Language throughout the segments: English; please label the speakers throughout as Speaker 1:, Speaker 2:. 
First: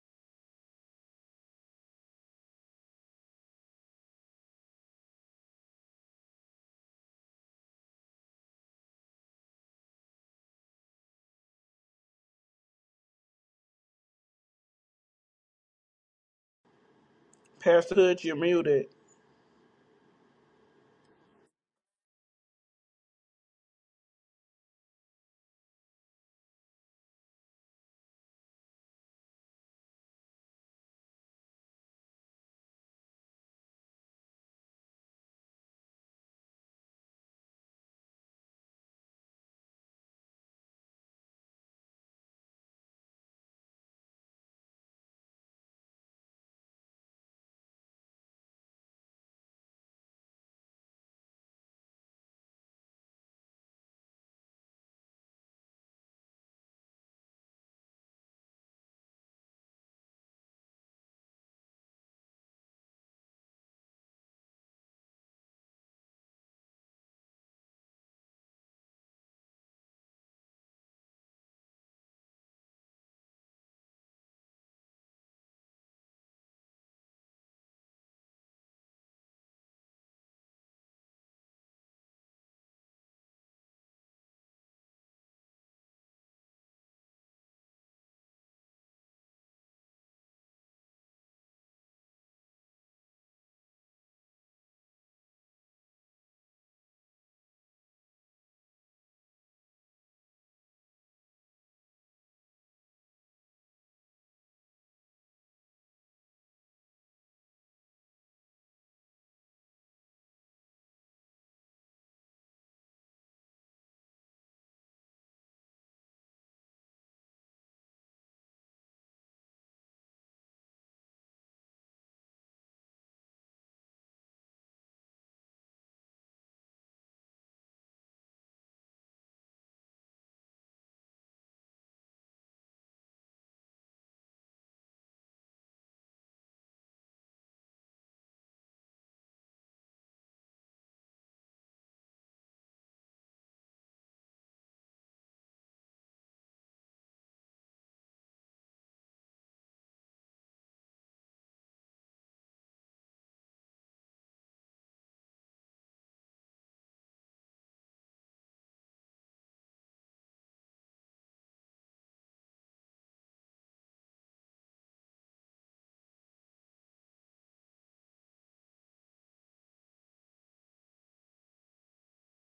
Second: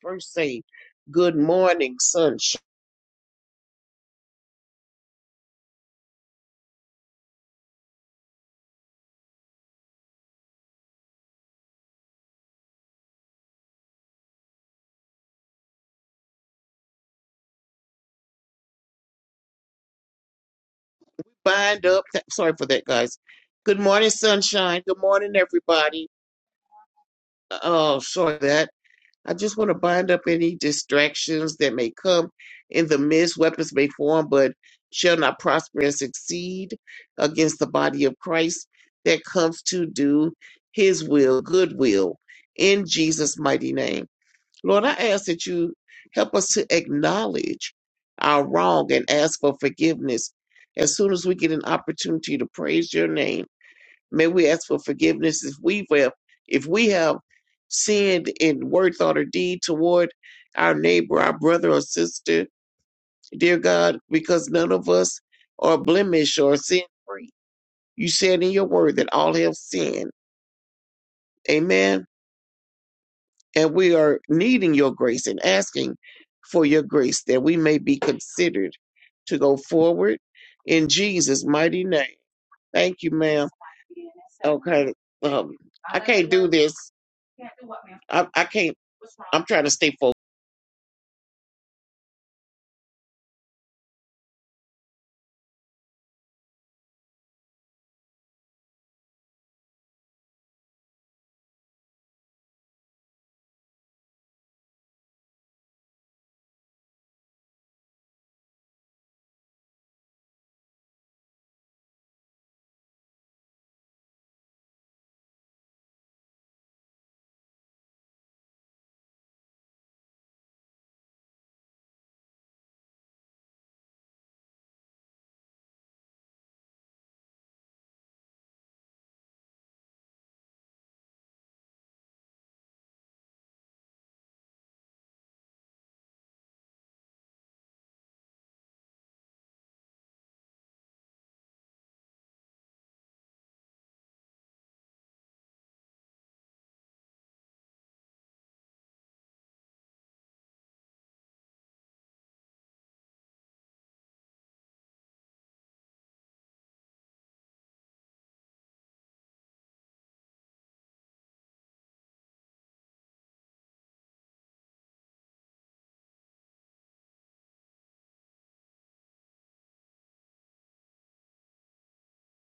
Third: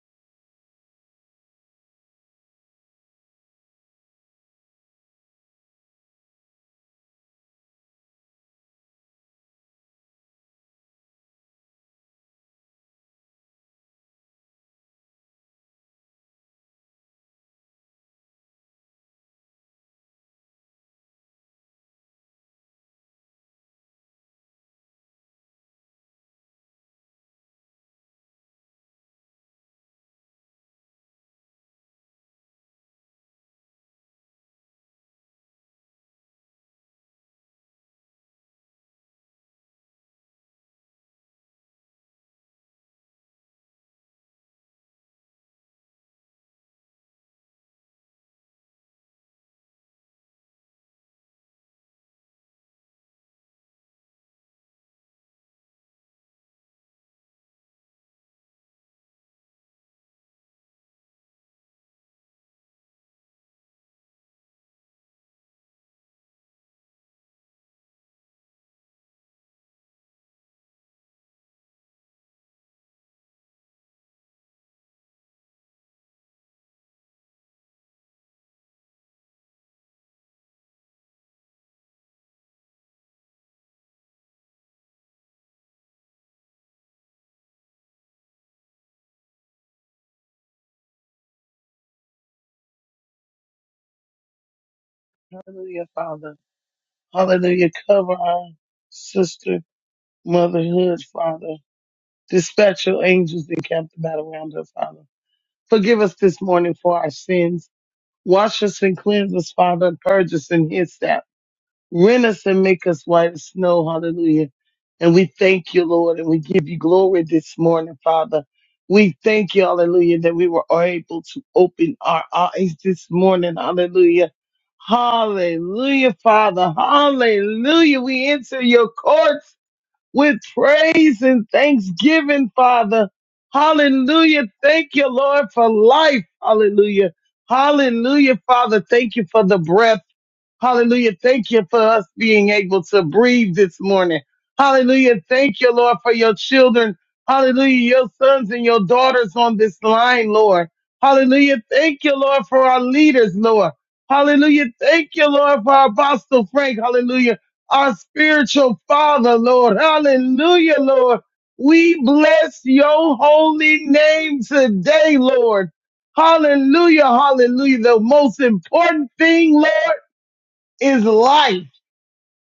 Speaker 1: first say, Good morning, sunshine. Bind up. Th- sorry for that, guys. Good morning, sunshine. Good morning, everybody. Oh, sorry for that. I just want to bind up any distractions that may come in the midst. Weapons may form, but shall not prosper and succeed against the body of Christ that comes to do his will, good will, in Jesus' mighty name. Lord, I ask that you help us to acknowledge our wrong and ask for forgiveness. As soon as we get an opportunity to praise your name, may we ask for forgiveness if we have if we have sinned in word, thought, or deed toward our neighbor, our brother or sister, dear God, because none of us are blemish or sin free. You said in your word that all have sinned. Amen. And we are needing your grace and asking for your grace that we may be considered to go forward in Jesus' mighty name. Thank you, ma'am. Okay. Um, I can't do this. I, I can't. I'm trying to stay focused.
Speaker 2: Hallelujah, Father. Hallelujah. Cover our sister motherhood, Father. Dispatch your angels and camp about around her, Father. Forgive us this morning for our sins. Wash us and cleanse us, Father, and purge us in His sap. Rent us and make us white as snow. Hallelujah. And we thank you, Lord, and we give you glory this morning, Father. We thank you, hallelujah, that we were able to open our eyes this morning. Hallelujah. Hallelujah, Father. Hallelujah. We enter your courts with praise and thanksgiving, Father. Hallelujah. Thank you, Lord, for life. Hallelujah. Hallelujah, Father. Thank you for the breath. Hallelujah. Thank you for us being able to breathe this morning. Hallelujah. Thank you, Lord, for your children. Hallelujah. Your sons and your daughters on this line, Lord. Hallelujah. Thank you, Lord, for our leaders, Lord. Hallelujah. Thank you, Lord, for our Apostle Frank. Hallelujah. Our spiritual father, Lord. Hallelujah, Lord. We bless your holy name today, Lord. Hallelujah. Hallelujah. The most important thing, Lord is life.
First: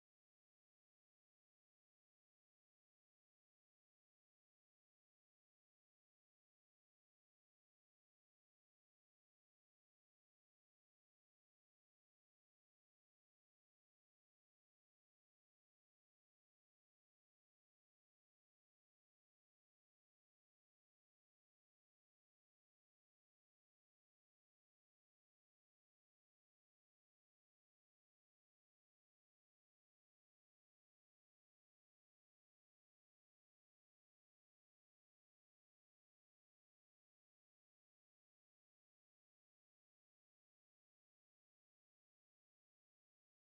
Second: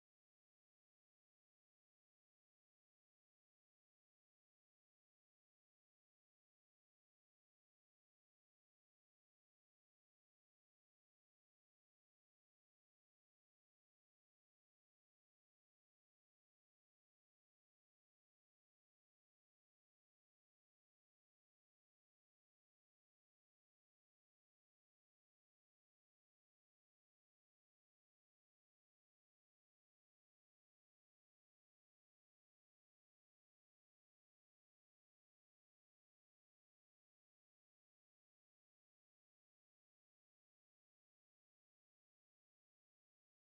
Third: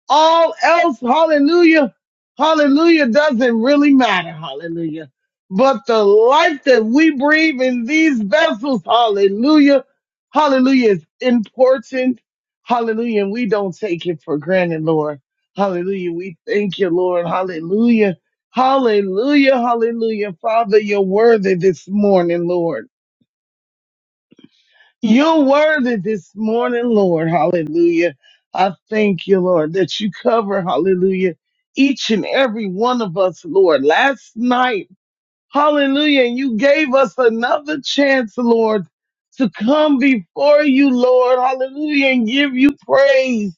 Speaker 2: All else, hallelujah, hallelujah, doesn't really matter, hallelujah. But the life that we breathe in these vessels, hallelujah, hallelujah, is important, hallelujah, and we don't take it for granted, Lord. Hallelujah, we thank you, Lord, hallelujah, hallelujah, hallelujah. Father, you're worthy this morning, Lord. You're worthy this morning, Lord. Hallelujah. I thank you, Lord, that you cover, hallelujah, each and every one of us, Lord. Last night, hallelujah, and you gave us another chance, Lord, to come before you, Lord, hallelujah, and give you praise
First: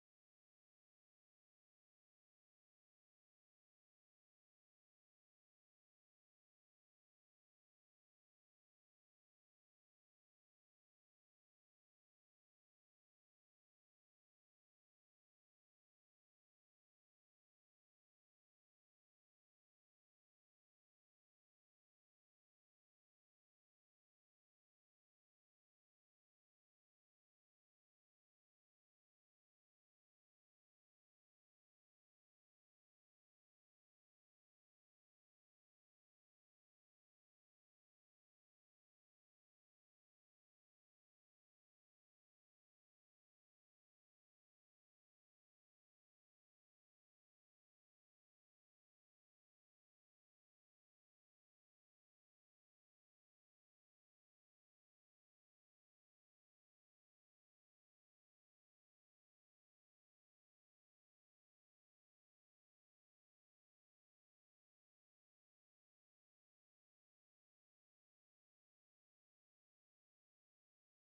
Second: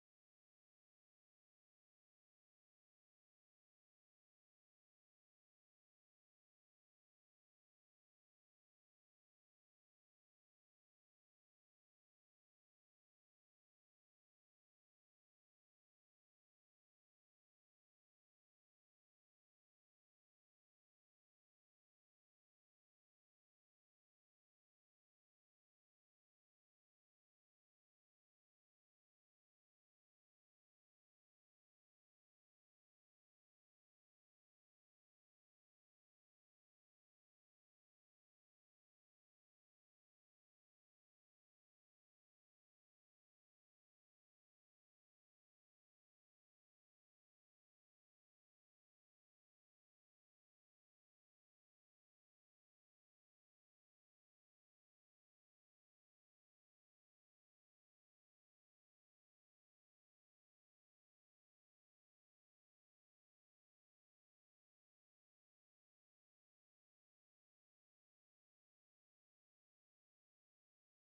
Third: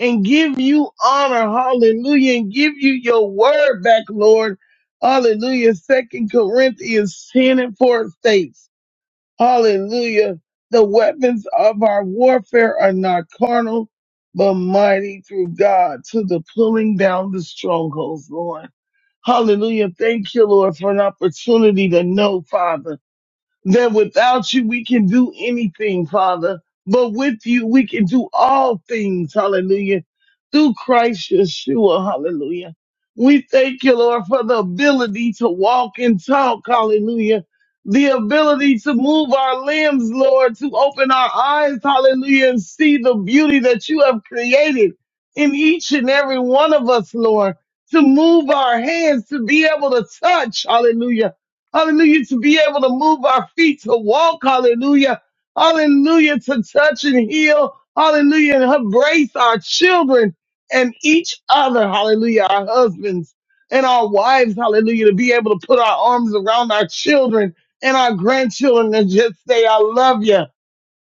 Speaker 2: and give you honor, hallelujah, and give you your word back, Lord. Hallelujah. Second Corinthians 10 and 4 states. Hallelujah. The weapons of our warfare are not carnal, but mighty through God to the pulling down the strongholds, Lord. Hallelujah. Thank you, Lord, for an opportunity to know, Father that without you we can do anything, Father, but with you we can do all things, hallelujah, through Christ Yeshua, hallelujah. We thank you, Lord, for the ability to walk and talk, hallelujah. The ability to move our limbs, Lord, to open our eyes, hallelujah, and see the beauty that you have created in each and every one of us, Lord, to move our hands, to be able to touch, hallelujah Hallelujah. To be able to move our feet, to walk. Hallelujah. Hallelujah. To touch and heal. Hallelujah. And embrace our children and each other. Hallelujah. Our husbands and our wives. Hallelujah. To be able to put our arms around our children and our grandchildren and just say, I love you.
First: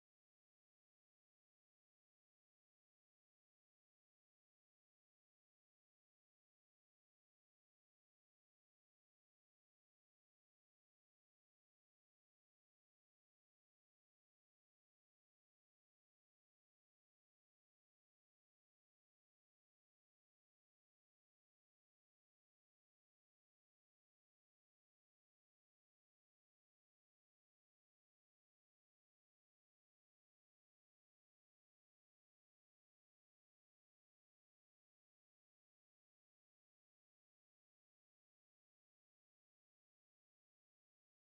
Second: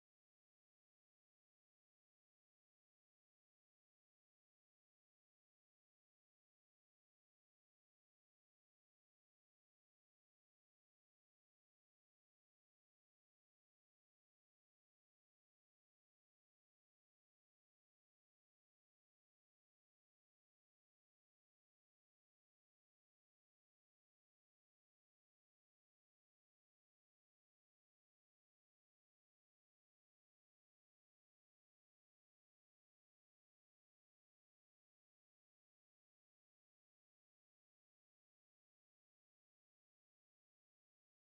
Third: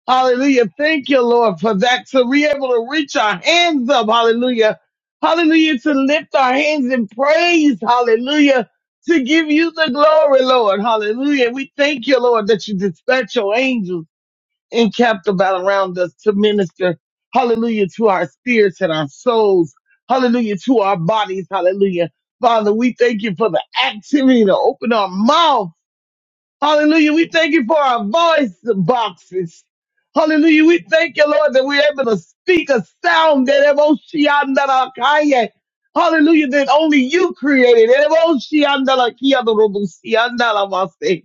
Speaker 2: Hallelujah. Thank you, Lord, for that. To be able to reach our hands up. Hallelujah. Hallelujah. To lift our hands in praise. Hallelujah. To give you the glory, Lord. Hallelujah. We thank you, Lord, that you dispatch your angels encamped about around us to minister. Hallelujah. To our spirits and our souls. Hallelujah. To our bodies. Hallelujah. Father, we thank you for the activity to open our mouth. Hallelujah. We thank you for our voice boxes. Hallelujah. We thank you, Lord, that we're able to speak a sound that Evoshiandarakaye. Hallelujah, that only you created. Evoshiandarakiyadorubusiyandaramase.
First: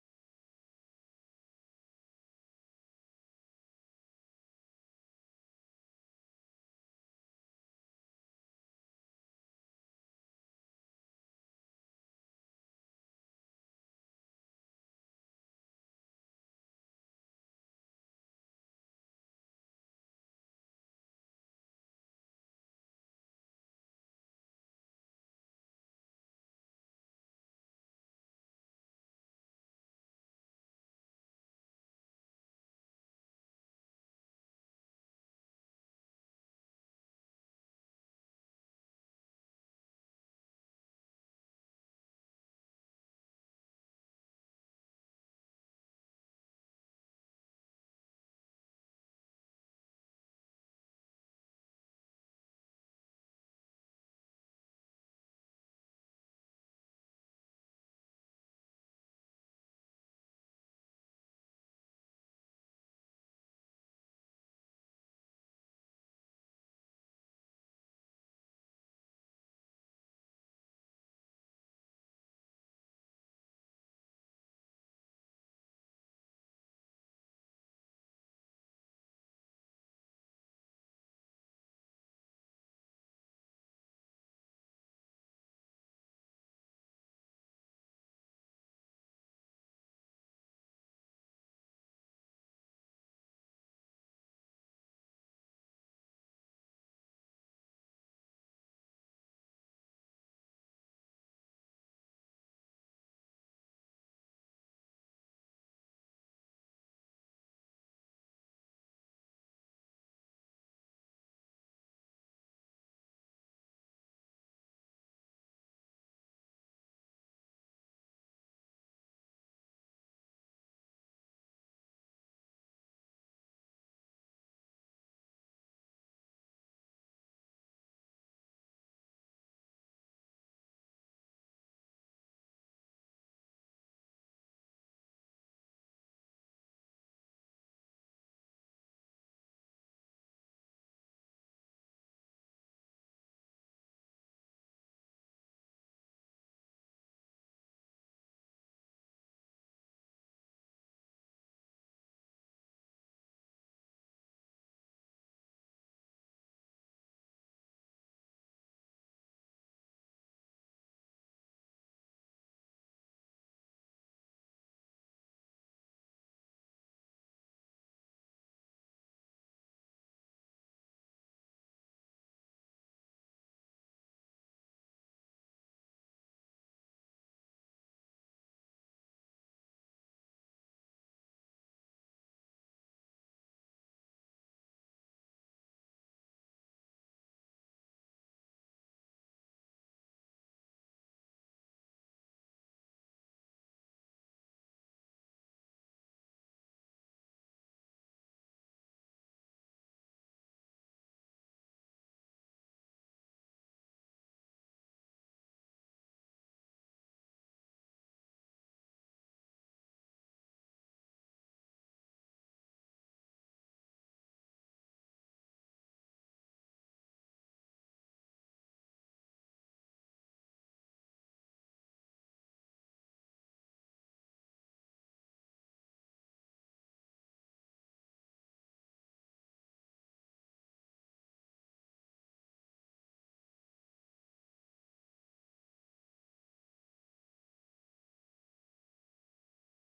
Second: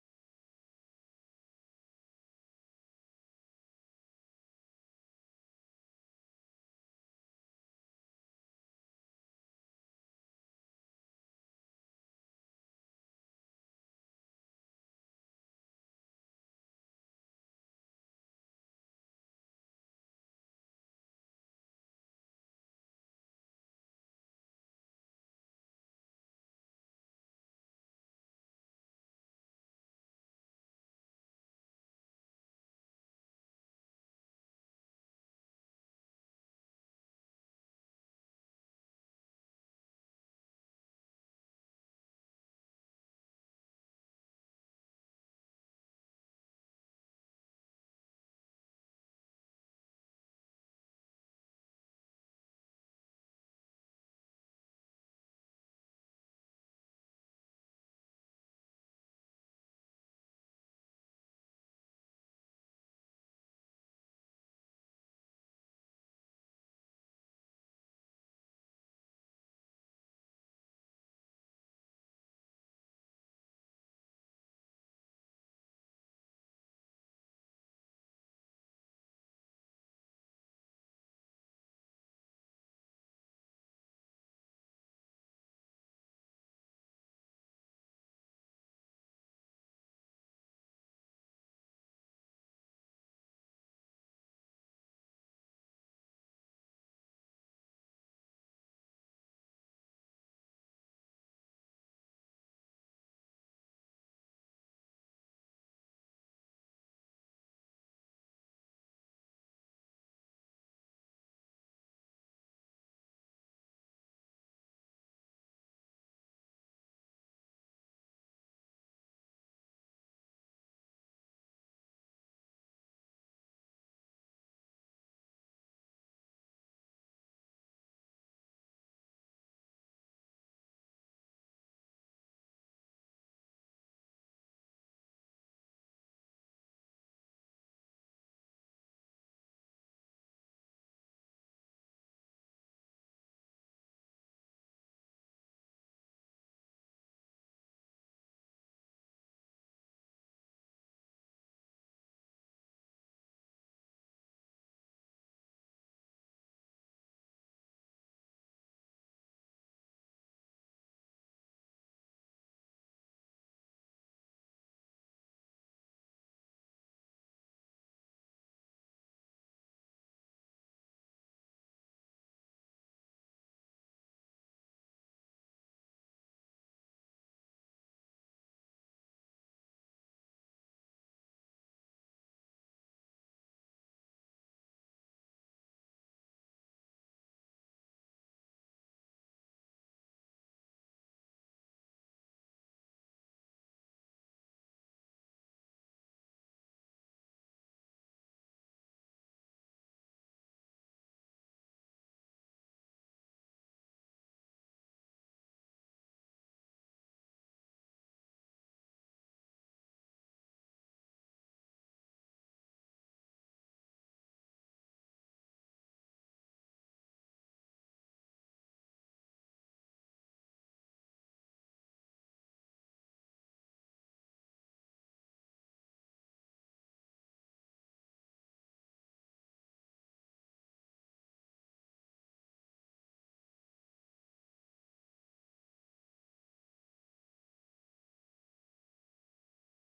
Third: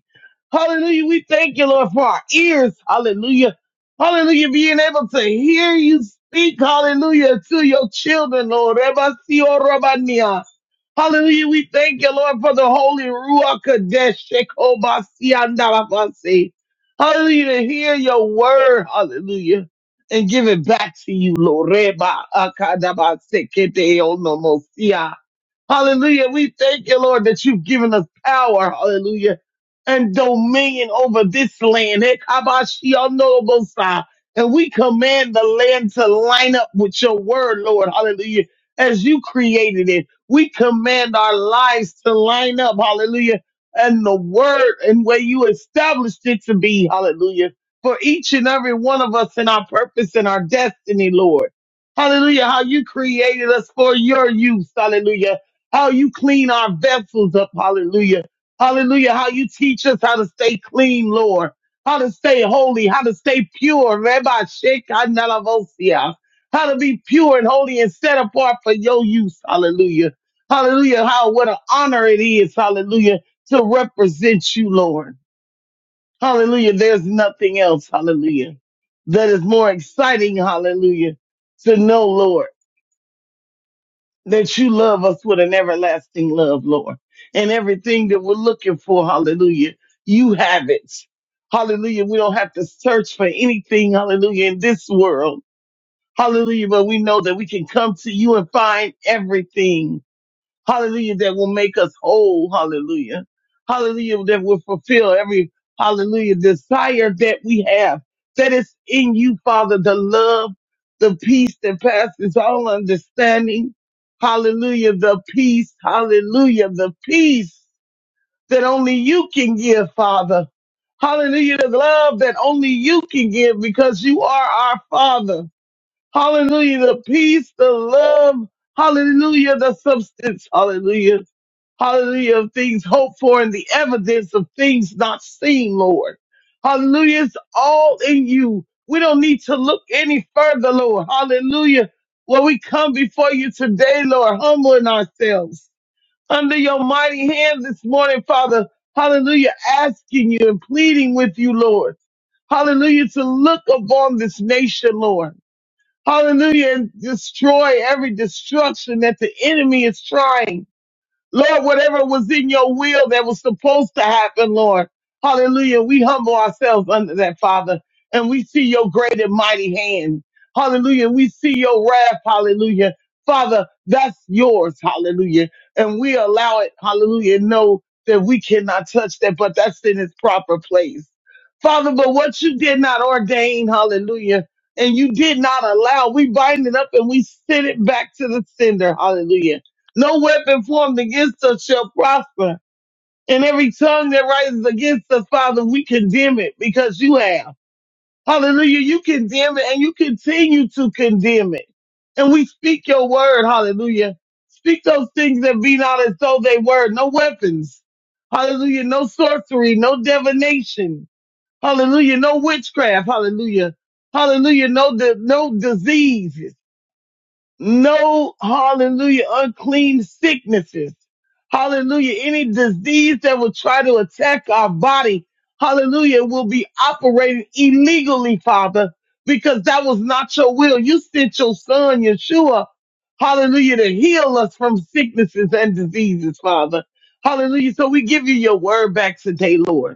Speaker 2: Hallelujah. We thank you, Lord, for our ears. Hallelujah. Hallelujah. Being able to hear you speak. Hallelujah. To your children, Lord. Evasiorobania. Hallelujah. We thank you, Lord, for the Holy Ruach Kadesh. Shekobasia Hallelujah. To hear your word. Hallelujah. And give it back to you, Lord. Reba akadabase kete onomosia. Hallelujah. We thank you, Lord, that you've given us power. Hallelujah. And dominion over this land. Hekabashionorobosai. And we command the land to line up with your word, Lord. Hallelujah. As you created it, we command our lives to line up. Hallelujah. And the word and where you established it to be. Hallelujah. For each and every one of us and our purpose and our destiny, Lord. Hallelujah. How you created us for your use. Hallelujah how you clean our vessels up. Hallelujah. Hallelujah. How you teach us how to stay clean, Lord. How to stay holy, how to stay pure. Rabbi Sheikh Analavosia. How to be pure and holy and set apart for your use. Hallelujah. Hallelujah. How what an honor it is. Hallelujah. To represent you, Lord. Hallelujah. There's nothing else. Hallelujah. That is more exciting. Hallelujah. To know, Lord that you love us with an everlasting love, Lord. And everything that we're looking for, hallelujah, you have it. Hallelujah. We don't have to search for anything, hallelujah, in this world. Hallelujah. But we know that we can come to you and find everything. Hallelujah, that will make us whole. Hallelujah. Hallelujah, that will fulfill every hallelujah desire that we have. That is in you, Father, the love, the peace that passes all understanding. Hallelujah, the peace. Hallelujah, the peace that only you can give, Father. Hallelujah, the love that only you can give because you are our Father. Hallelujah, the peace, the love. Hallelujah, the substance. Hallelujah Hallelujah. Of things hoped for and the evidence of things not seen, Lord. Hallelujah. It's all in you. We don't need to look any further, Lord. Hallelujah. Well, we come before you today, Lord, humbling ourselves under your mighty hand this morning, Father. Hallelujah. Asking you and pleading with you, Lord. Hallelujah. To look upon this nation, Lord. Hallelujah. And destroy every destruction that the enemy is trying. Lord, whatever was in your will that was supposed to happen, Lord. Hallelujah. We humble ourselves under that, Father, and we see your great and mighty hand. Hallelujah. We see your wrath. Hallelujah. Father, that's yours. Hallelujah. And we allow it. Hallelujah. Know that we cannot touch that, but that's in its proper place. Father, but what you did not ordain, hallelujah, and you did not allow, we bind it up and we send it back to the sender. Hallelujah. No weapon formed against us shall prosper. And every tongue that rises against us, Father, we condemn it because you have. Hallelujah. You condemn it and you continue to condemn it. And we speak your word. Hallelujah. Speak those things that be not as though they were. No weapons. Hallelujah. No sorcery. No divination. Hallelujah. No witchcraft. Hallelujah. Hallelujah. No, di- no disease no hallelujah unclean sicknesses hallelujah any disease that will try to attack our body hallelujah will be operating illegally father because that was not your will you sent your son yeshua hallelujah to heal us from sicknesses and diseases father hallelujah so we give you your word back today lord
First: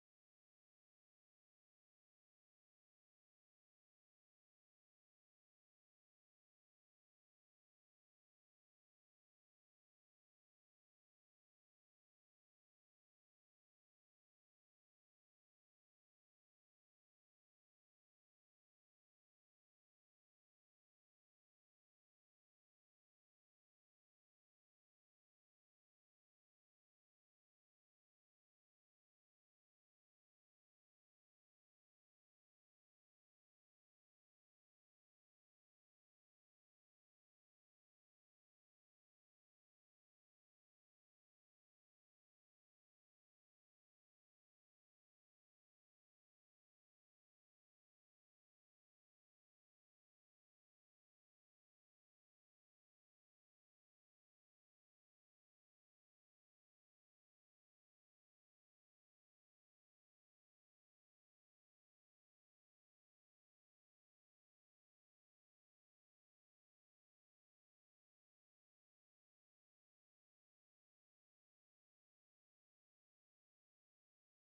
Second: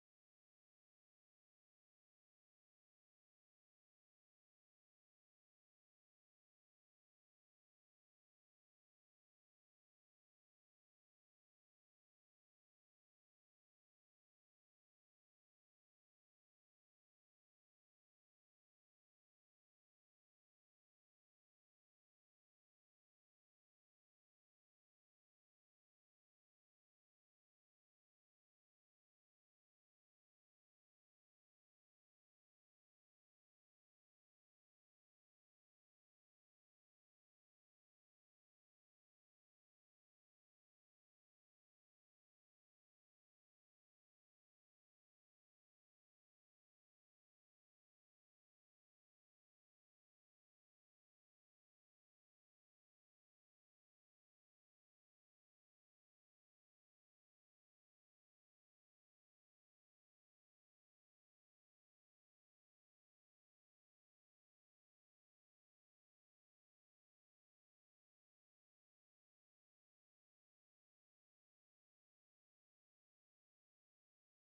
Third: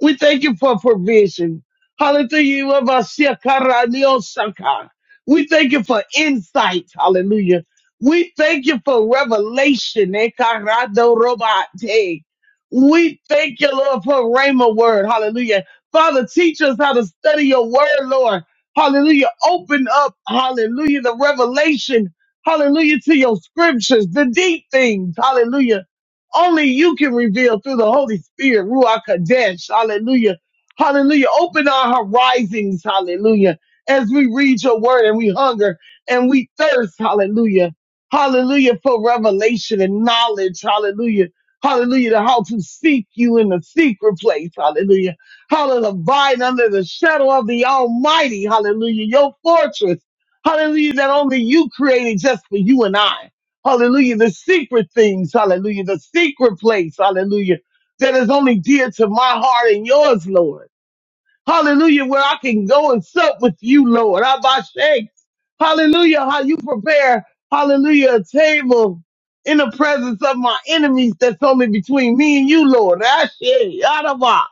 Speaker 2: we thank you for provision. Hallelujah. Yabasiakaraniosaka. We thank you for insight. Hallelujah. We thank you for revelation. Ekaradorobate. We thank you, Lord, for Rhema word. Hallelujah. Father, teach us how to study your word, Lord. Hallelujah. Open up, hallelujah, the revelation. Hallelujah to your scriptures, the deep things. Hallelujah. Only you can reveal through the Holy Spirit, Ruach Kadesh. Hallelujah. Hallelujah. Open our horizons. Hallelujah. As we read your word and we hunger and we thirst. Hallelujah. Hallelujah for revelation and knowledge. Hallelujah. Hallelujah to how to seek you in the secret place. Hallelujah. How to abide under the shadow of the Almighty. Hallelujah. Your fortress. Hallelujah that only you created just for you and I. Hallelujah. The secret things. Hallelujah. The secret place. Hallelujah. That is only dear to my heart and yours, Lord. Hallelujah, where I can go and sup with you, Lord. Abba Shake. Hallelujah, how you prepare, hallelujah, a table in the presence of my enemies that's only between me and you, Lord. Ashe, Adaba.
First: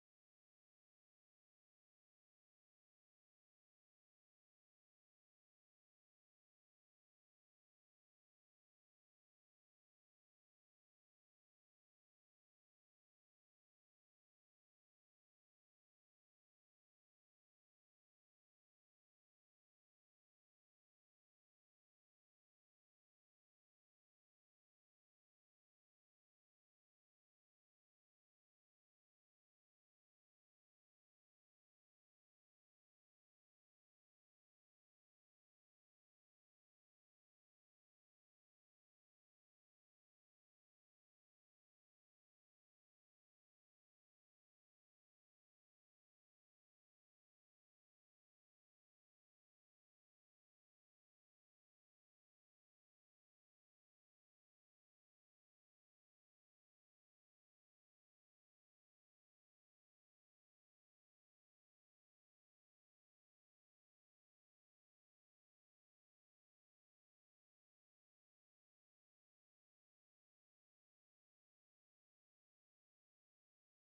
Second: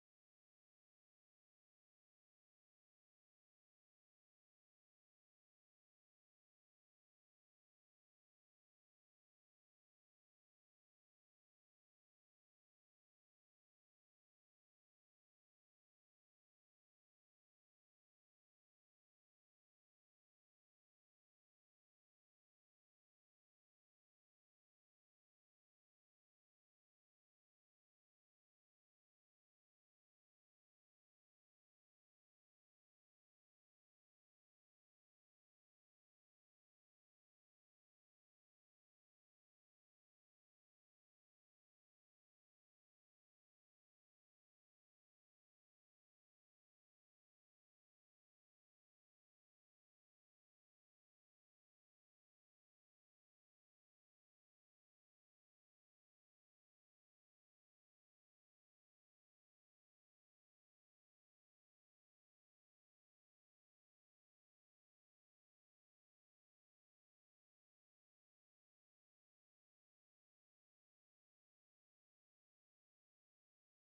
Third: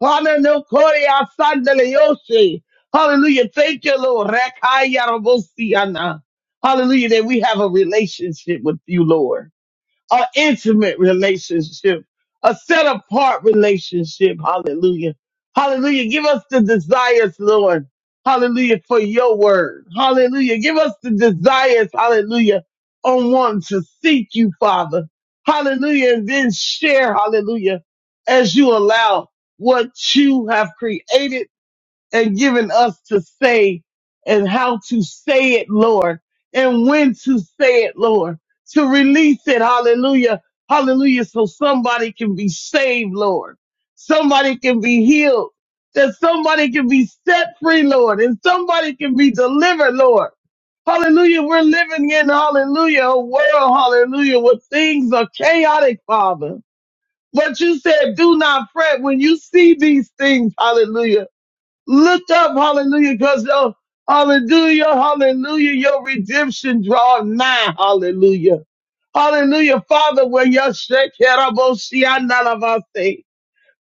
Speaker 2: Hallelujah, Korea, Sandele, Yoshe. Hallelujah, thank you, Lord. Rakaya, Rabosi, Ana. Hallelujah, that we have a relationship with you, Lord an intimate relationship, a set apart relationship. Hallelujah. Hallelujah. Give us the desires, Lord. Hallelujah. For your word. Hallelujah. Give us the desires. Hallelujah. On one to seek you, Father. Hallelujah. And then share. Hallelujah. As you allow what you have created and given us to say and how to say it, Lord, and when to say it, Lord, to release it. Hallelujah. Hallelujah. So somebody can be saved, Lord. Somebody can be healed. That somebody can be set free, Lord, and somebody can be delivered, Lord. Hallelujah. We're living in, hallelujah, a world, hallelujah, where things are chaotic, Father. But you said, do not fret when you see these things. Hallelujah Look up, hallelujah, because oh, hallelujah, hallelujah, your redemption draw nigh, hallelujah. Hallelujah, Father, where your shekerabosianalavase.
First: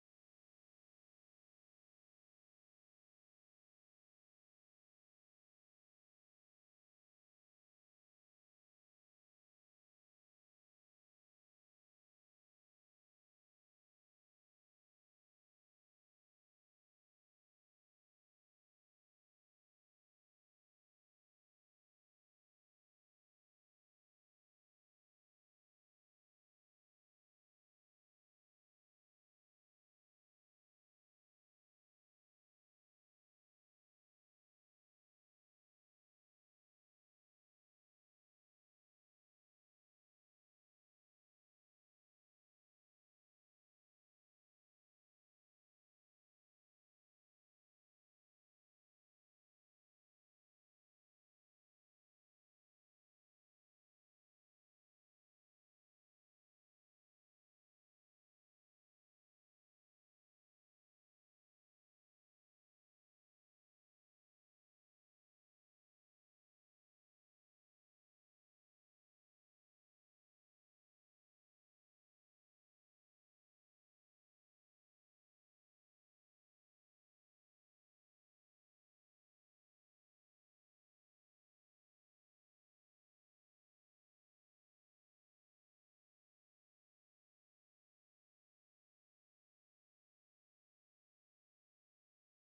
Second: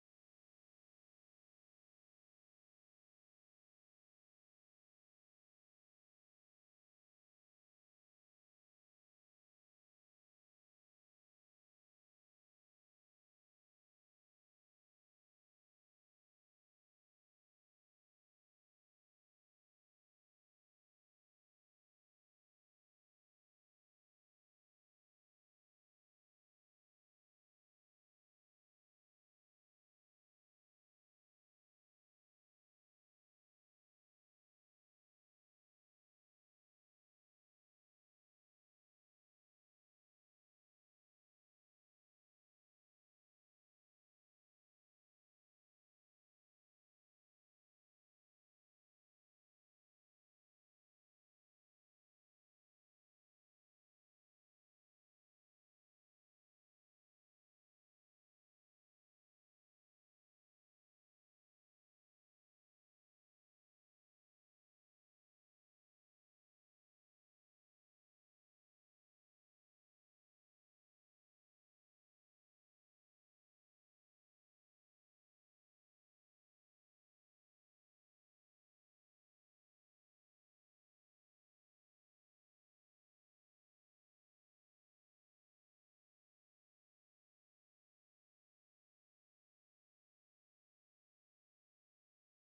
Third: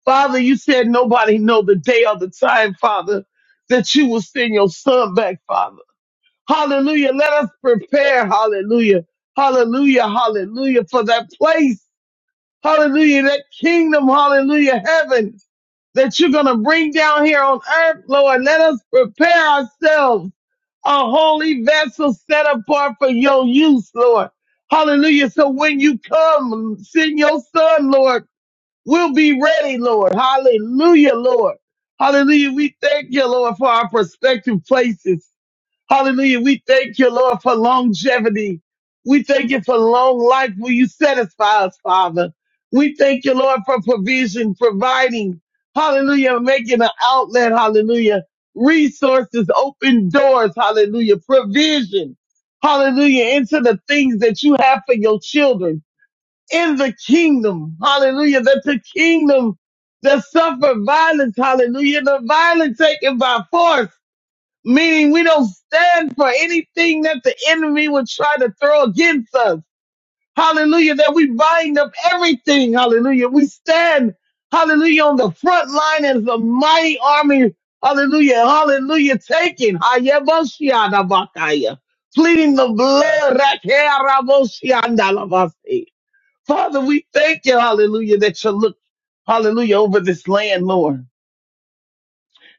Speaker 2: Father, you said nobody know the day or the time, Father, that you will send your son back, Father. Hallelujah, let us prepare, hallelujah, hallelujah, hallelujah, for that place Hallelujah. That kingdom, hallelujah, heaven that you're going to bring down here on earth, Lord. Let us prepare ourselves a holy vessel set apart for your use, Lord. Hallelujah. So when you come, send your son, Lord. We'll be ready, Lord. Hallelujah, Lord. Hallelujah. We thank you, Lord, for our prospective places. Hallelujah. We thank you, Lord, for longevity. We thank you for long life. Will you satisfy us, Father? We thank you, Lord, for provision, providing. Hallelujah. Making an outlet. Hallelujah. Resources, open doors. Hallelujah. Provision. Hallelujah. Into the things that you have for your children in the kingdom. Hallelujah. That the kingdom that suffer violence. Hallelujah. The violence taken by force meaning we don't stand for anything that the enemy would try to throw against us. Hallelujah, that we bind up everything. Hallelujah. We stand, hallelujah, on the front line as a mighty army. Hallelujah, hallelujah, taking. Hayabashiadabakaya. Pleading the blood. Rakearaboshiandalabasi. Father, we thank you, hallelujah, that you look, hallelujah, over this land, Lord.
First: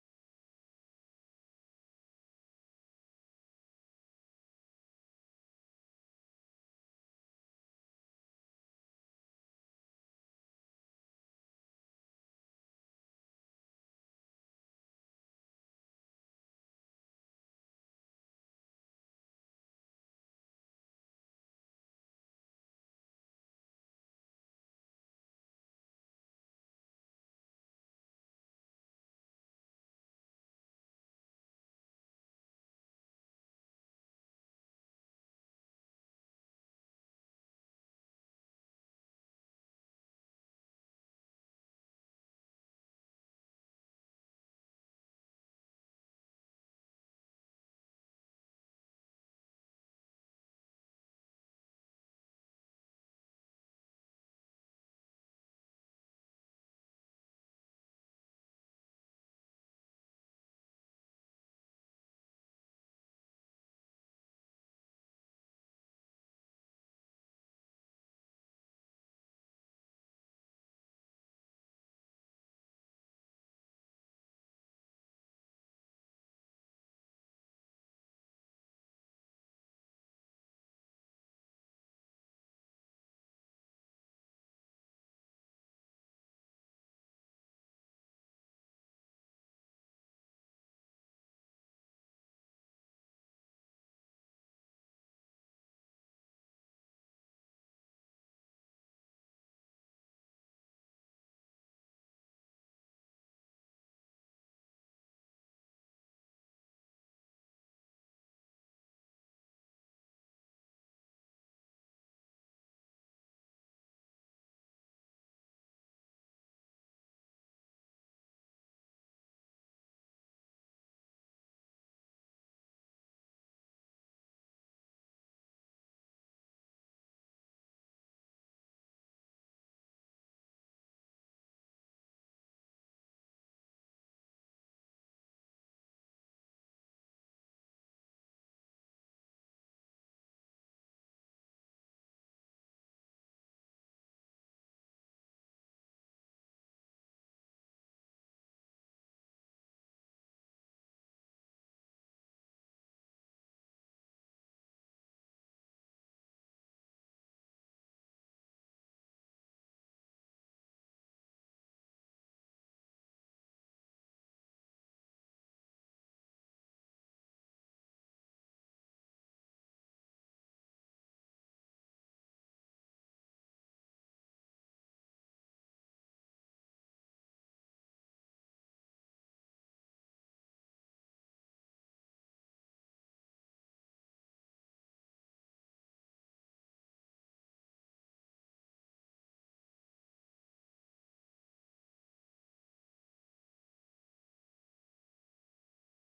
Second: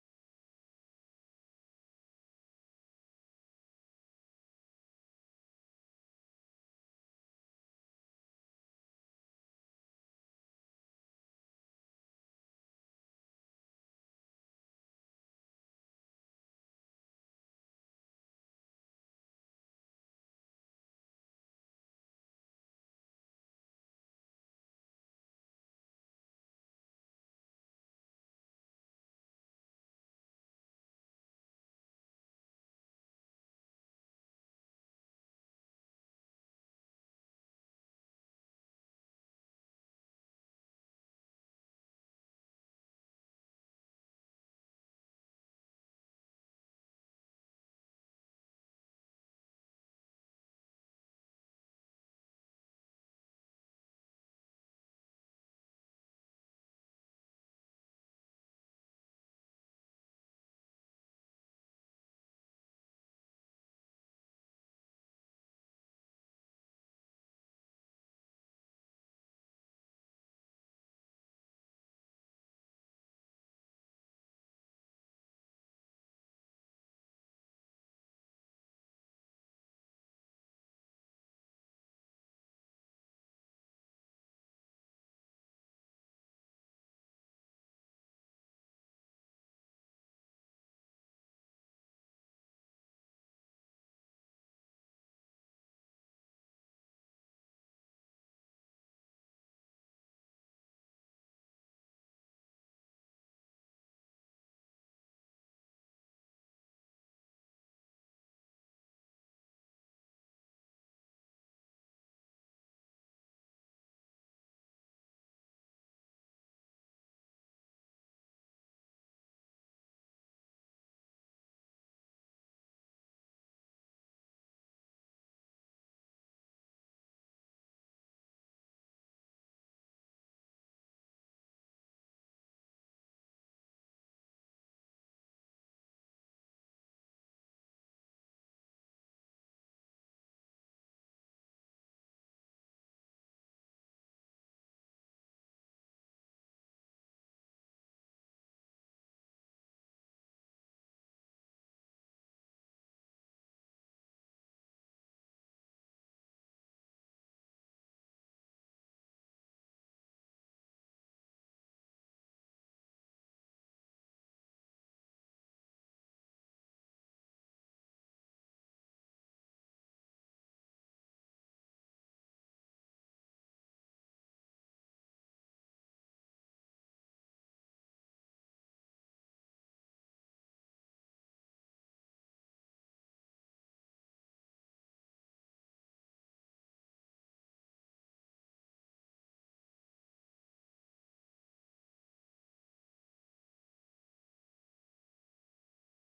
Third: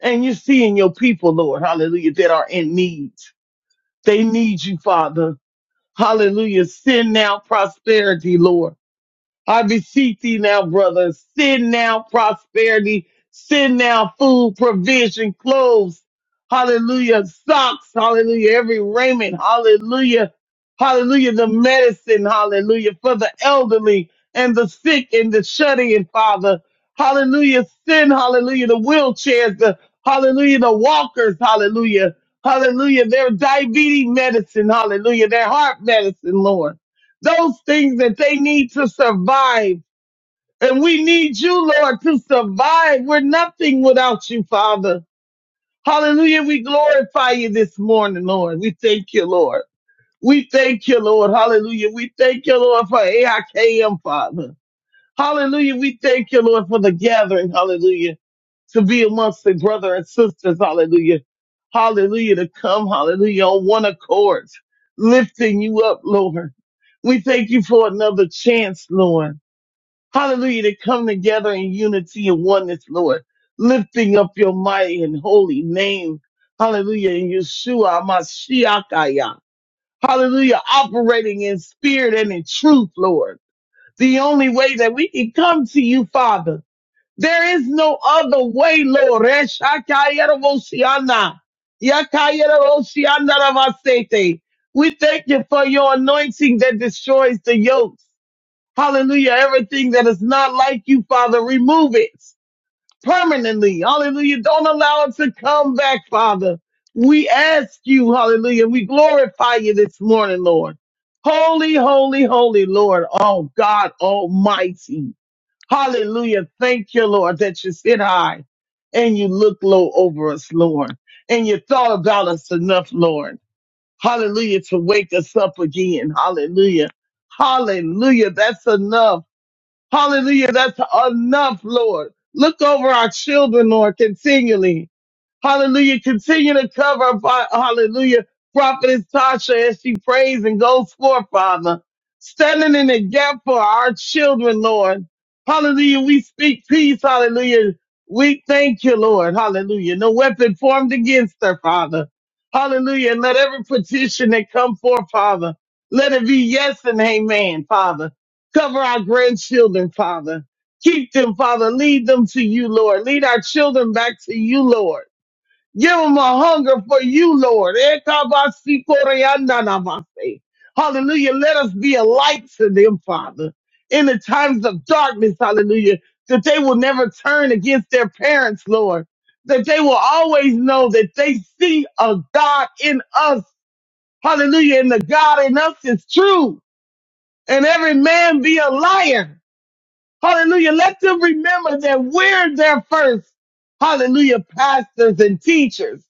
Speaker 2: And you're seeing your people, Lord, hallelujah, that are in need. They need you, Father. Hallelujah. Send now prosperity, Lord. I beseech thee now, brother, send now prosperity, send now food, provision, clothes, hallelujah, socks, hallelujah, every raiment, hallelujah, hallelujah, the medicine, hallelujah, for the elderly and the sick and the shut in, Father, hallelujah, send, hallelujah, the wheelchairs, the hallelujah, the walkers, hallelujah, hallelujah, their diabetes medicine, hallelujah, their heart medicine, Lord those things that they need to survive. And we need you, Lord, to survive. We're nothing without you, Father. Hallelujah. We glorify you this morning, Lord. We thank you, Lord. We thank you, Lord. Hallelujah. We thank you, Lord, for AIKM, Father. Hallelujah. We thank you, Lord, for the gathering. Hallelujah to be amongst the brother and sisters. Hallelujah. Hallelujah. To come, hallelujah, on one accord, lifting you up, Lord. We thank you for another chance, Lord. Hallelujah. To come together in unity and oneness, Lord, lifting up your mighty and holy name. Hallelujah. In Yeshua, Mashiachaya. Hallelujah. Operating in spirit and in truth, Lord. The only way that we can come to you, Father. There is no other way, Lord. Reshakayerosiana. Yakayerosiana ravasete. We thank you for your anointing that destroys the yokes. Hallelujah. Everything that is not like you, Father, remove it permanently. Hallelujah. Don't allow it to come back, Father. We ask you, hallelujah. We glorify you this morning, Lord. Holy, holy, holy, Lord. Oh God Almighty. Hallelujah. Thank you, Lord, that you sit high and you look low over us, Lord, and you thought about us enough, Lord. Hallelujah, to wake us up again. Hallelujah. Hallelujah. That's enough. Hallelujah. That's enough, Lord. Look over our children, Lord, continually. Hallelujah. Continue to cover, Fa- hallelujah, prophetess Tasha as she prays and goes forth, Father. Standing in the gap for our children, Lord. Hallelujah. We speak peace. Hallelujah. We thank you, Lord. Hallelujah. No weapon formed against her, Father. Hallelujah. And let every petition that come forth, Father, let it be yes and amen, Father. Cover our grandchildren, Father. Keep them, Father. Lead them to you, Lord. Lead our children back to you, Lord. Give them a hunger for you, Lord. Ekabasikoriandanamase. Hallelujah. Let us be a light to them, Father, in the times of darkness. Hallelujah. That they will never turn against their parents, Lord. That they will always know that they see a God in us. Hallelujah. And the God in us is true. And every man be a liar. Hallelujah. Let them remember that we're their first. Hallelujah. Pastors and teachers.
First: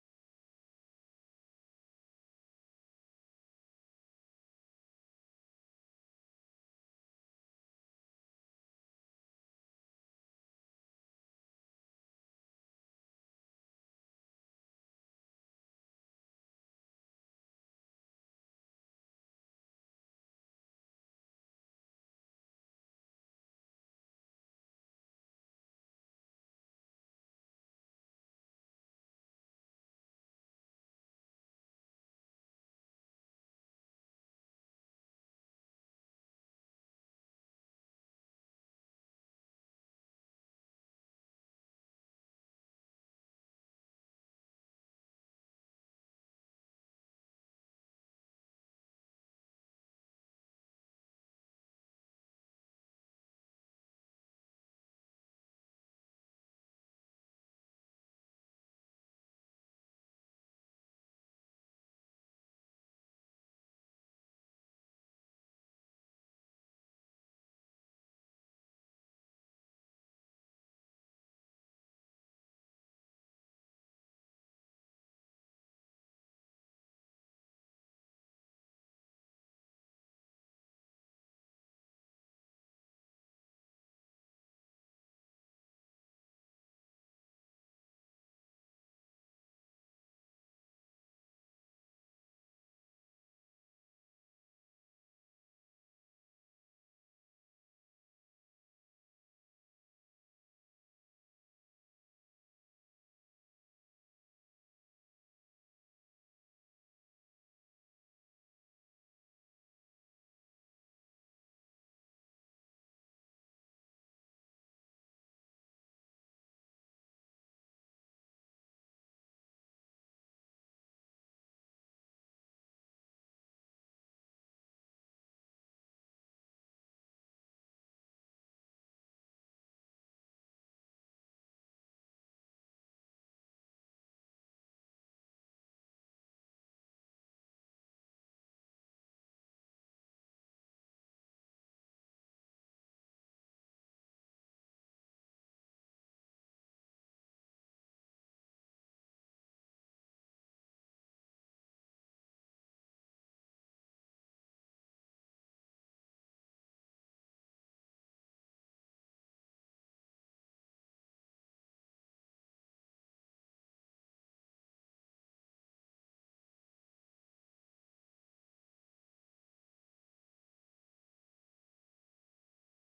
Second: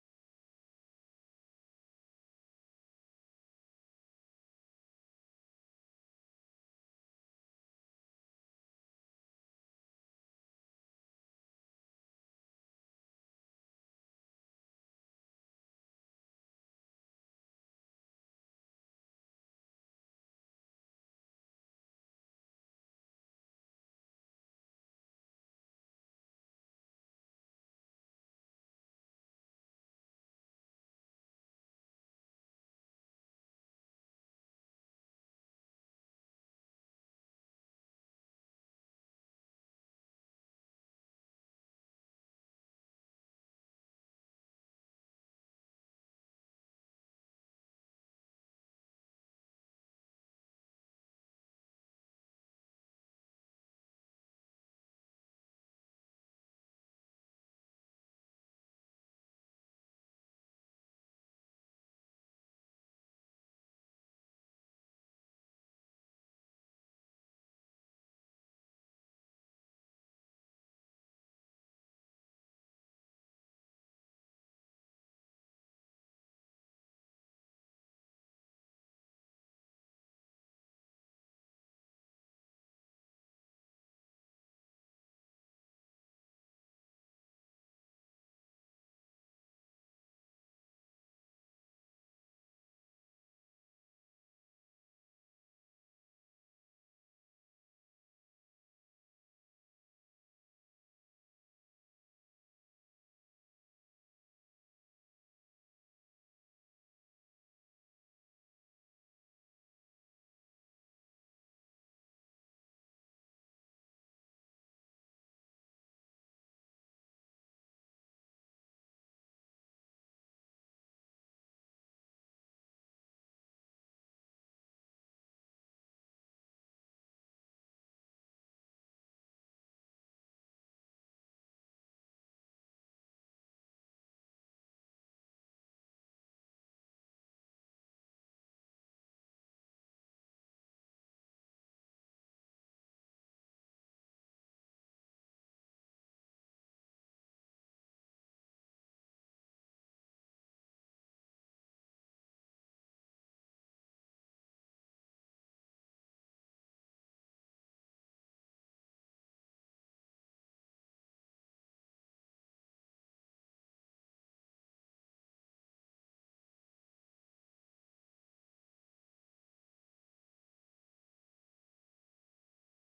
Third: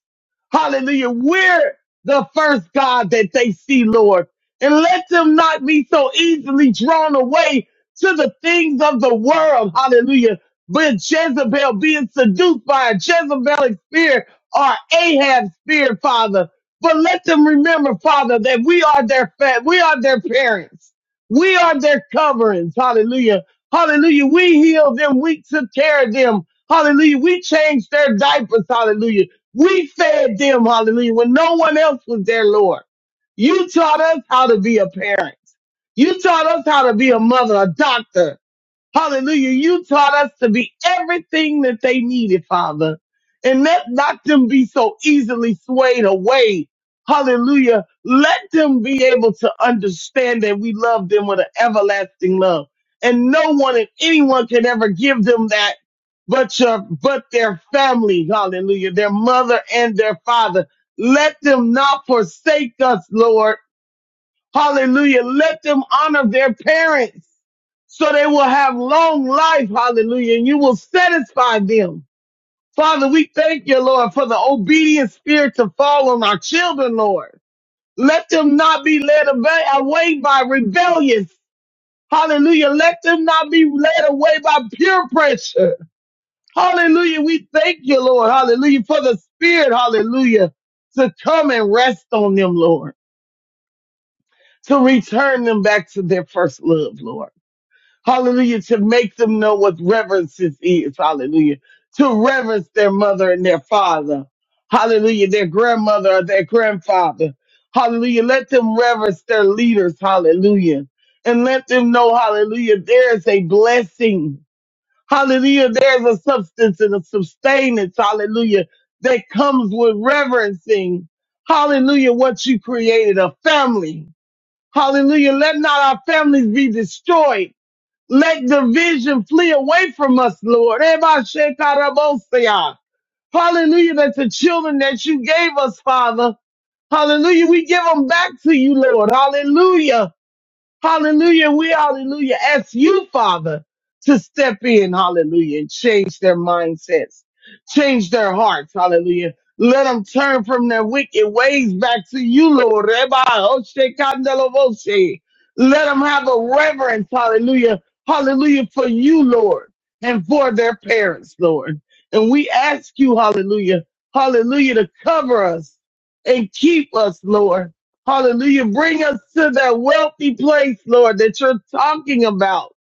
Speaker 2: Hallelujah. We're the first God that they see, Lord. And let them not be so easily drawn away to the things of the world. Hallelujah. But Jezebel being seduced by a Jezebelic spirit or Ahab spirit, Father. But let them remember, Father, that we are their fa- we are their parents. We are their coverings. Hallelujah. Hallelujah. We healed them. We took care of them. Hallelujah. We changed their diapers. Hallelujah. We fed them, hallelujah, when no one else was there, Lord. You taught us how to be a parent. You taught us how to be a mother, a doctor. Hallelujah. You taught us to be everything that they needed, Father. And let not them be so easily swayed away. Hallelujah. Let them be able to understand that we love them with an everlasting love. And no one and anyone can ever give them that but your but their family. Hallelujah. Their mother and their father. Let them not forsake us, Lord. Hallelujah. Let them honor their parents so they will have long life. Hallelujah. And you will satisfy them. Father, we thank you, Lord, for the obedient spirit to fall on our children, Lord. Let them not be led away away by rebellious. Hallelujah. Let them not be led away by peer pressure. Hallelujah. We thank you, Lord. Hallelujah. For the spirit, hallelujah, to come and rest on them, Lord, to return them back to their first love, Lord. Hallelujah. To make them know what reverence is. is. Hallelujah. To reverence their mother and their father. Hallelujah. Their grandmother or their grandfather. Hallelujah. Let them reverence their leaders. Hallelujah. And let them know, hallelujah, there is a blessing. Hallelujah. There's a substance and a sustenance. Hallelujah. That comes with reverencing. Hallelujah. What you created, a family. Hallelujah. Let not our families be destroyed. Let division flee away from us, Lord. Eba shekarabosia. Hallelujah, that the children that you gave us, Father, hallelujah, we give them back to you, Lord. Hallelujah. Hallelujah. We, hallelujah, ask you, Father, to step in, hallelujah, and change their mindsets, change their hearts, hallelujah. Let them turn from their wicked ways back to you, Lord. Reba, Oshe, Kandelo, Oshe. Let them have a reverence, hallelujah, hallelujah, for you, Lord, and for their parents, Lord. And we ask you, hallelujah, hallelujah, to cover us and keep us, Lord. Hallelujah. Bring us to that wealthy place, Lord, that you're talking about.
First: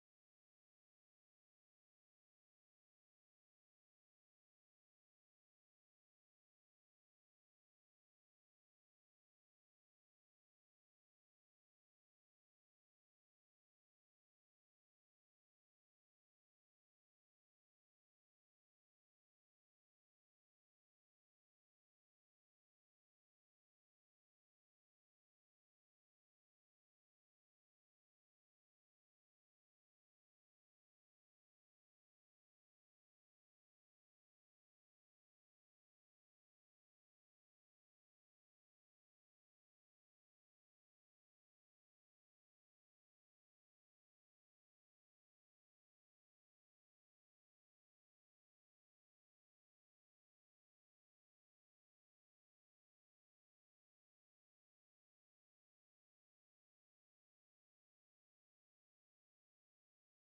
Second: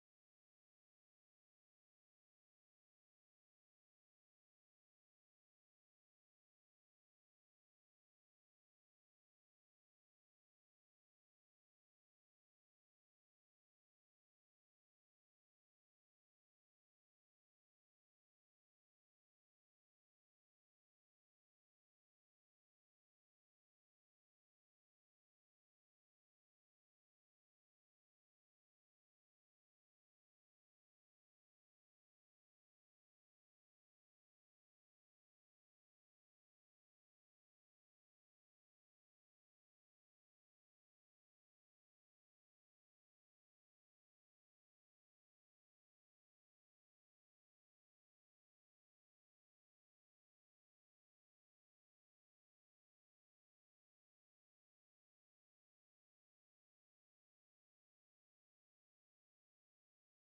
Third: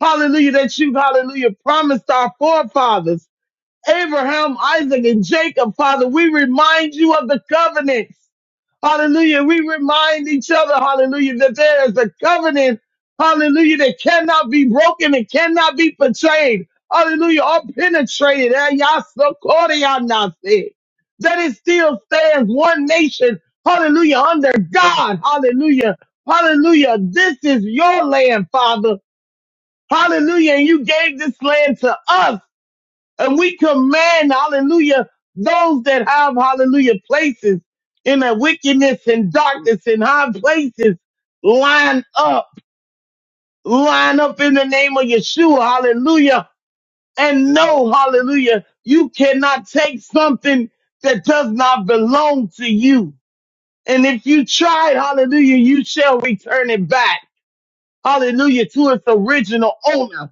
Speaker 2: Hallelujah. That you, hallelujah, promised our forefathers. Abraham, Isaac, and Jacob, Father, we remind you of the covenant. Hallelujah. We remind each other, hallelujah, that there is a covenant, hallelujah, that cannot be broken and cannot be betrayed. Hallelujah, or penetrated. Eh, yah, so called, yah, not said. That it still stands one nation, hallelujah, under God. Hallelujah. Hallelujah. This is your land, Father. Hallelujah. And you gave this land to us. And we command, hallelujah, those that have, hallelujah, places in the wickedness and darkness and high places, line up, line up in the name of Yeshua, hallelujah. And know, hallelujah, you cannot take something that does not belong to you. And if you try it, hallelujah, you shall return it back, hallelujah, to its original owner.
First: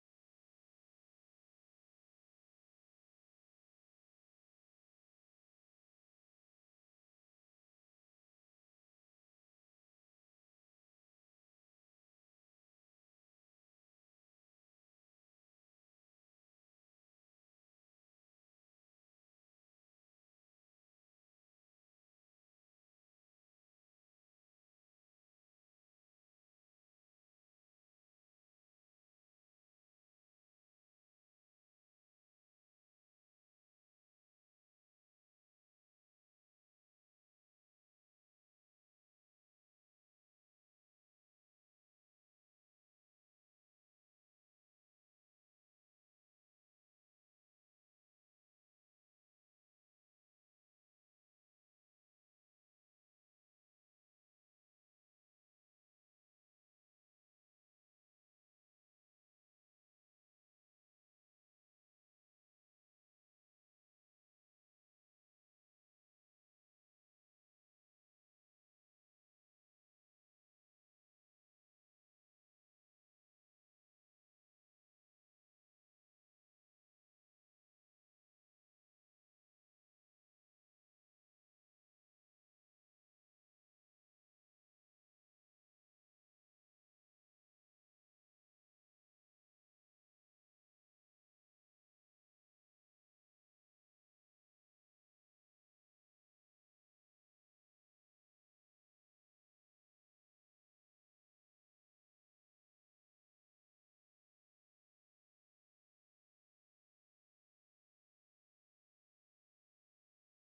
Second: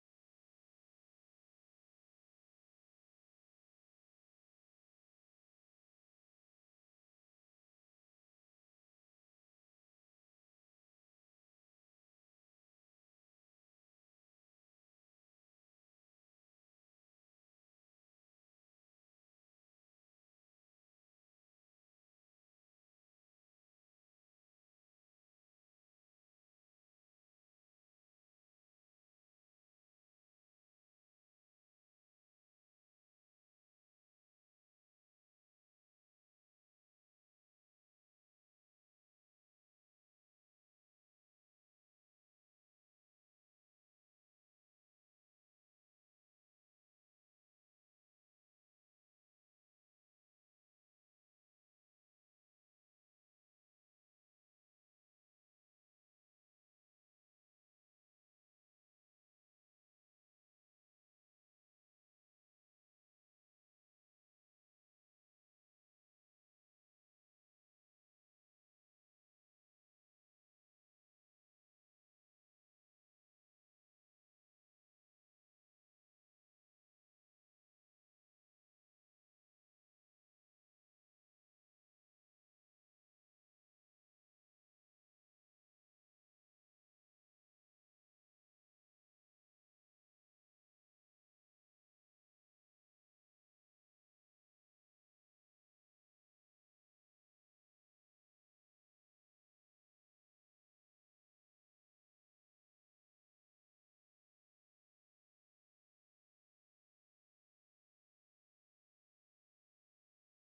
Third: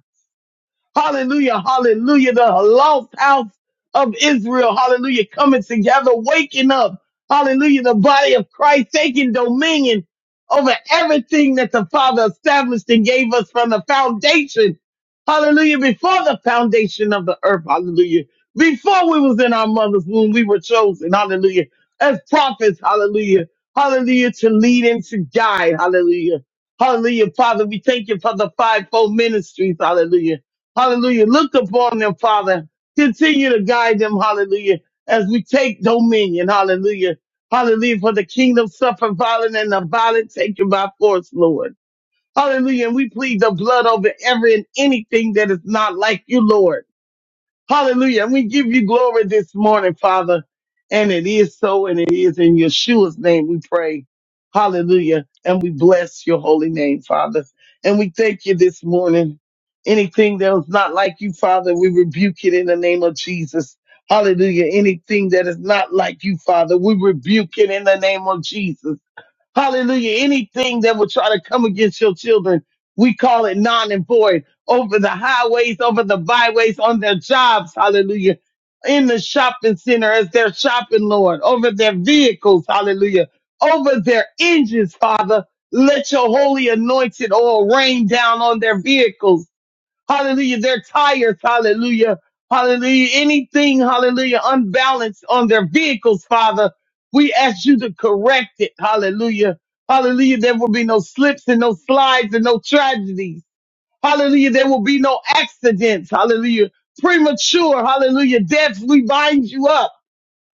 Speaker 2: Hallelujah. Hallelujah. The lost house of Israel. Hallelujah. Coming together, waking up. Hallelujah. The body of Christ taking dominion over everything that the Father established and gave us from the foundation. Hallelujah. Before the foundation of the earth. Hallelujah. Before we was in our mother's womb, we were chosen. Hallelujah. As prophets. Hallelujah. Hallelujah. To lead and to guide. Hallelujah. Hallelujah. Father, we thank you for the fivefold ministries. Hallelujah. Hallelujah. Look upon them, Father. Continue to guide them. Hallelujah. As we take dominion. Hallelujah. Hallelujah. For the kingdom suffer violence and the violent take it by force, Lord. Hallelujah. And we plead the blood over every and anything that is not like you, Lord. Hallelujah. And we give you glory this morning, Father. And it is so, and it is in Yeshua's name we pray. Hallelujah. And we bless your holy name, Father. And we thank you this morning. Anything that is not like you, Father, we rebuke it in the name of Jesus. Hallelujah. Anything that is not like you, Father, we rebuke it in the name of Jesus. Hallelujah. Anything that will try to come against your children, we call it non and void over the highways, over the byways, on their jobs. Hallelujah. In the shopping center as they're shopping, Lord, over their vehicles. Hallelujah. Over their engines, Father. Let your holy anointed oil rain down on their vehicles Hallelujah. Their tires. Hallelujah. Hallelujah. Anything. Hallelujah. Unbalanced on their vehicles, Father. We ask you to correct it. Hallelujah. Hallelujah. There will be no slips and no slides and no tragedies. Hallelujah. There will be no accidents. Hallelujah. Premature. Hallelujah. Death, we bind you up.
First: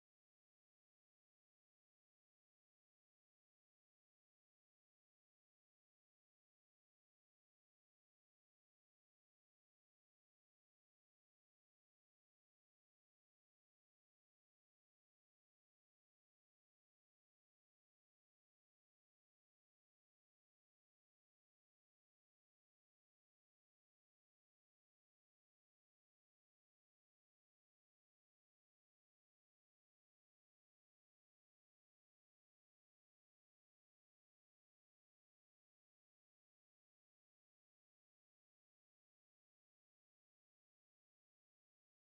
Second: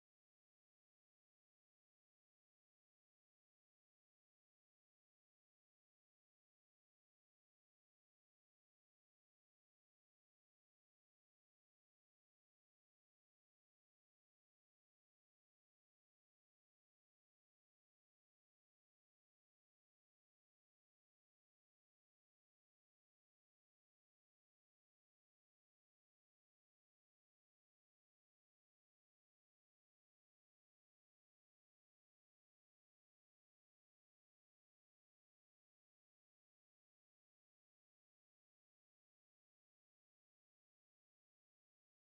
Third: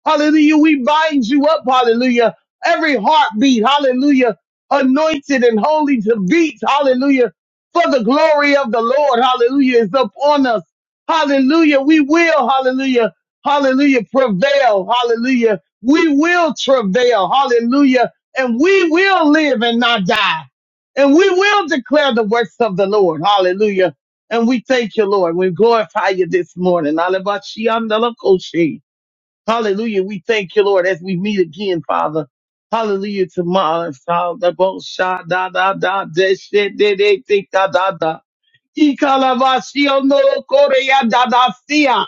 Speaker 2: Hallelujah. We bind you up. Hallelujah. Every heartbeat. Hallelujah. Anointed and holy to beat. Hallelujah. For the glory of the Lord. Hallelujah is upon us. Hallelujah. We will. Hallelujah. Hallelujah. Prevail. Hallelujah. We will travail. Hallelujah. And we will live and not die. And we will declare the works of the Lord. Hallelujah. And we thank you, Lord. We glorify you this morning. Hallelujah. Hallelujah. We thank you, Lord, as we meet again, Father. Hallelujah. Tomorrow, Father, both shot, da, da, da, de, shit, de, de, de, da, da, da. Ikalavasio no korea da, da, sia.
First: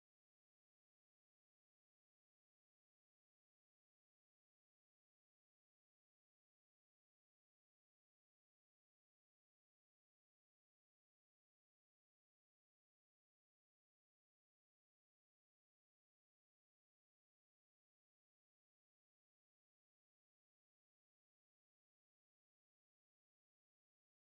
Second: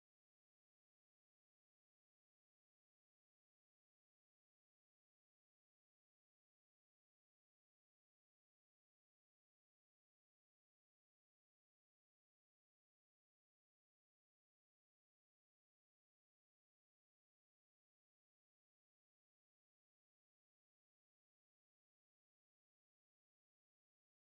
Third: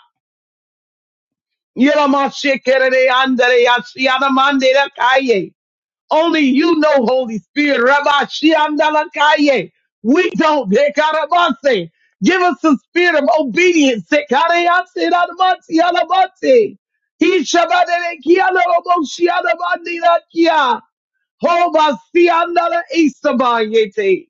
Speaker 2: Yeramashe kerere andere, yasiana da mande, da, kaye. Only you know, Holy Spirit. Rabbi Shiamdalakaye. We don't. Dekarabase. Give us the spirit of obedience. Sekareyase Radamasi Alabase. He Shabadere Kialaboshiadabandirakia. Hoba see another Easter Bayete.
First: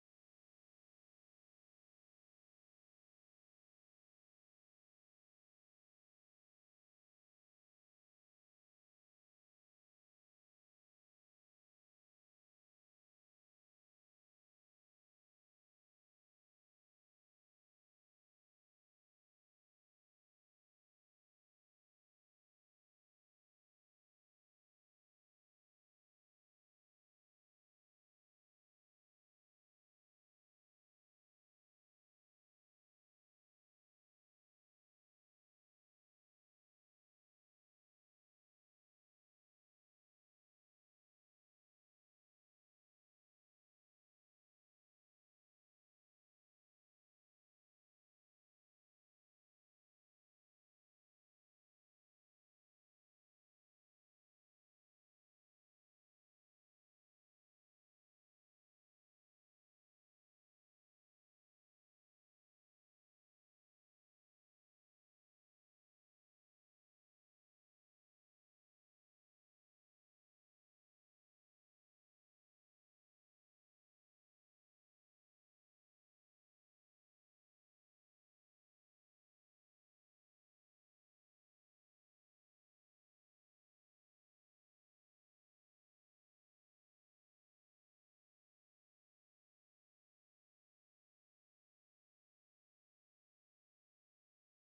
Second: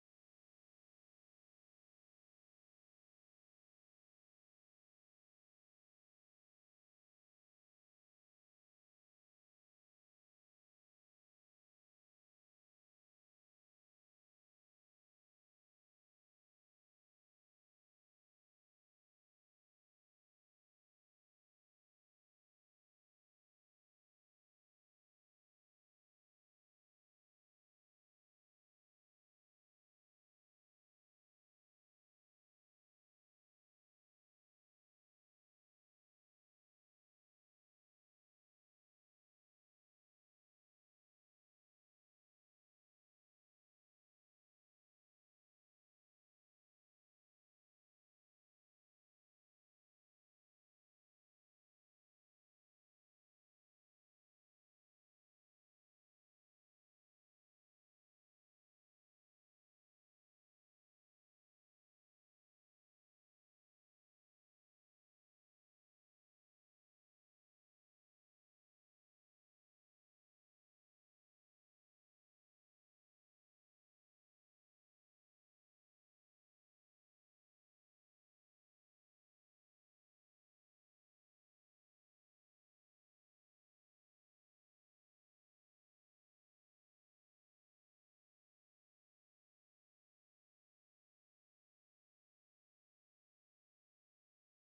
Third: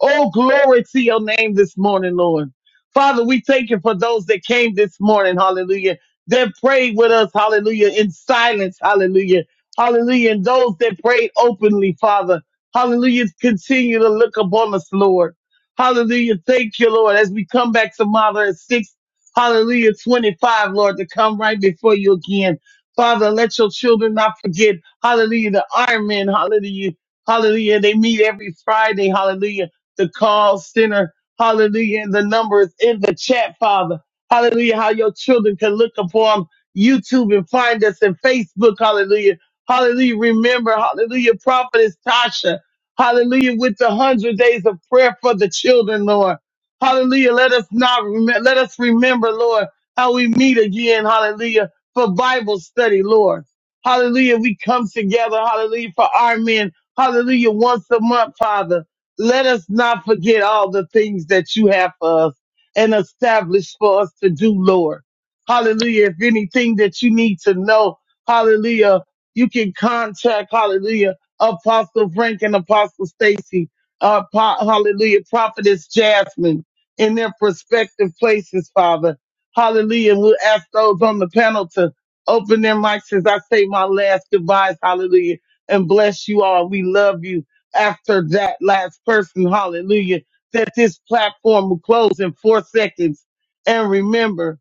Speaker 2: Oh, glory to your name this morning, Lord. Father, we thank you for those that came this morning, hallelujah, that prayed with us, hallelujah, in silence, hallelujah, hallelujah, and those that prayed openly, Father, hallelujah, continue to look upon us, Lord. Hallelujah, thank you, Lord, as we come back to Mother at 6, hallelujah, 25, Lord, to come right before you again. Father, let your children not forget. Hallelujah. The Iron Man. Hallelujah. Hallelujah. They meet every Friday. Hallelujah. The call center. Hallelujah. And the number is in the chat, Father. Hallelujah. How your children can look upon YouTube and find us and Facebook. Hallelujah. Hallelujah. Remember, hallelujah, prophetess Tasha. Hallelujah. With the hundred days of prayer for the children, Lord. Hallelujah. Let us not remember, let us remember, Lord, how we meet again. Hallelujah. For Bible study, Lord. Hallelujah. We come together. Hallelujah. For our men. Hallelujah. Once a month, Father. Let us not forget all the things that you have for us and establish for us to do, Lord. Hallelujah. If anything that you need to know, hallelujah, you can contact, hallelujah, Apostle Frank and Apostle Stacy, uh, po- hallelujah, Prophetess Jasmine in their prospective places, Father. Hallelujah. And we'll ask those on the panel to Open their mics as I say my last goodbyes. Hallelujah. And bless you all. We love you after that last person. Hallelujah. That this platform will close in four seconds. And remember,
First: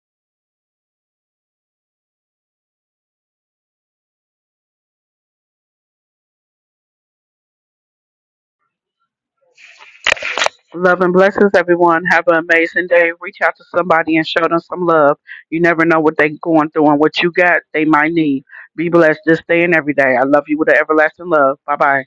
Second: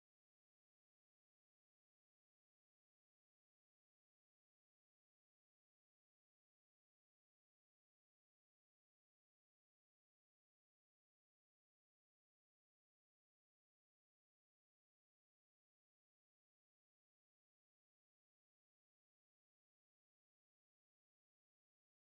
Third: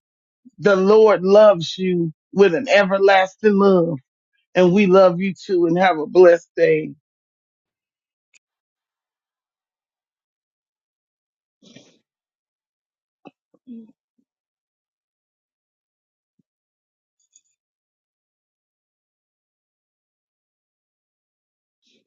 Speaker 2: the Lord loves you with an everlasting love. And we love you too and have a blessed day.
Speaker 3: Love and blessings, everyone. Have an amazing day. Reach out to somebody and show them some love. You never know what they're going through and what you got they might need. Be blessed this day and every day. I love you with an everlasting love. Bye bye.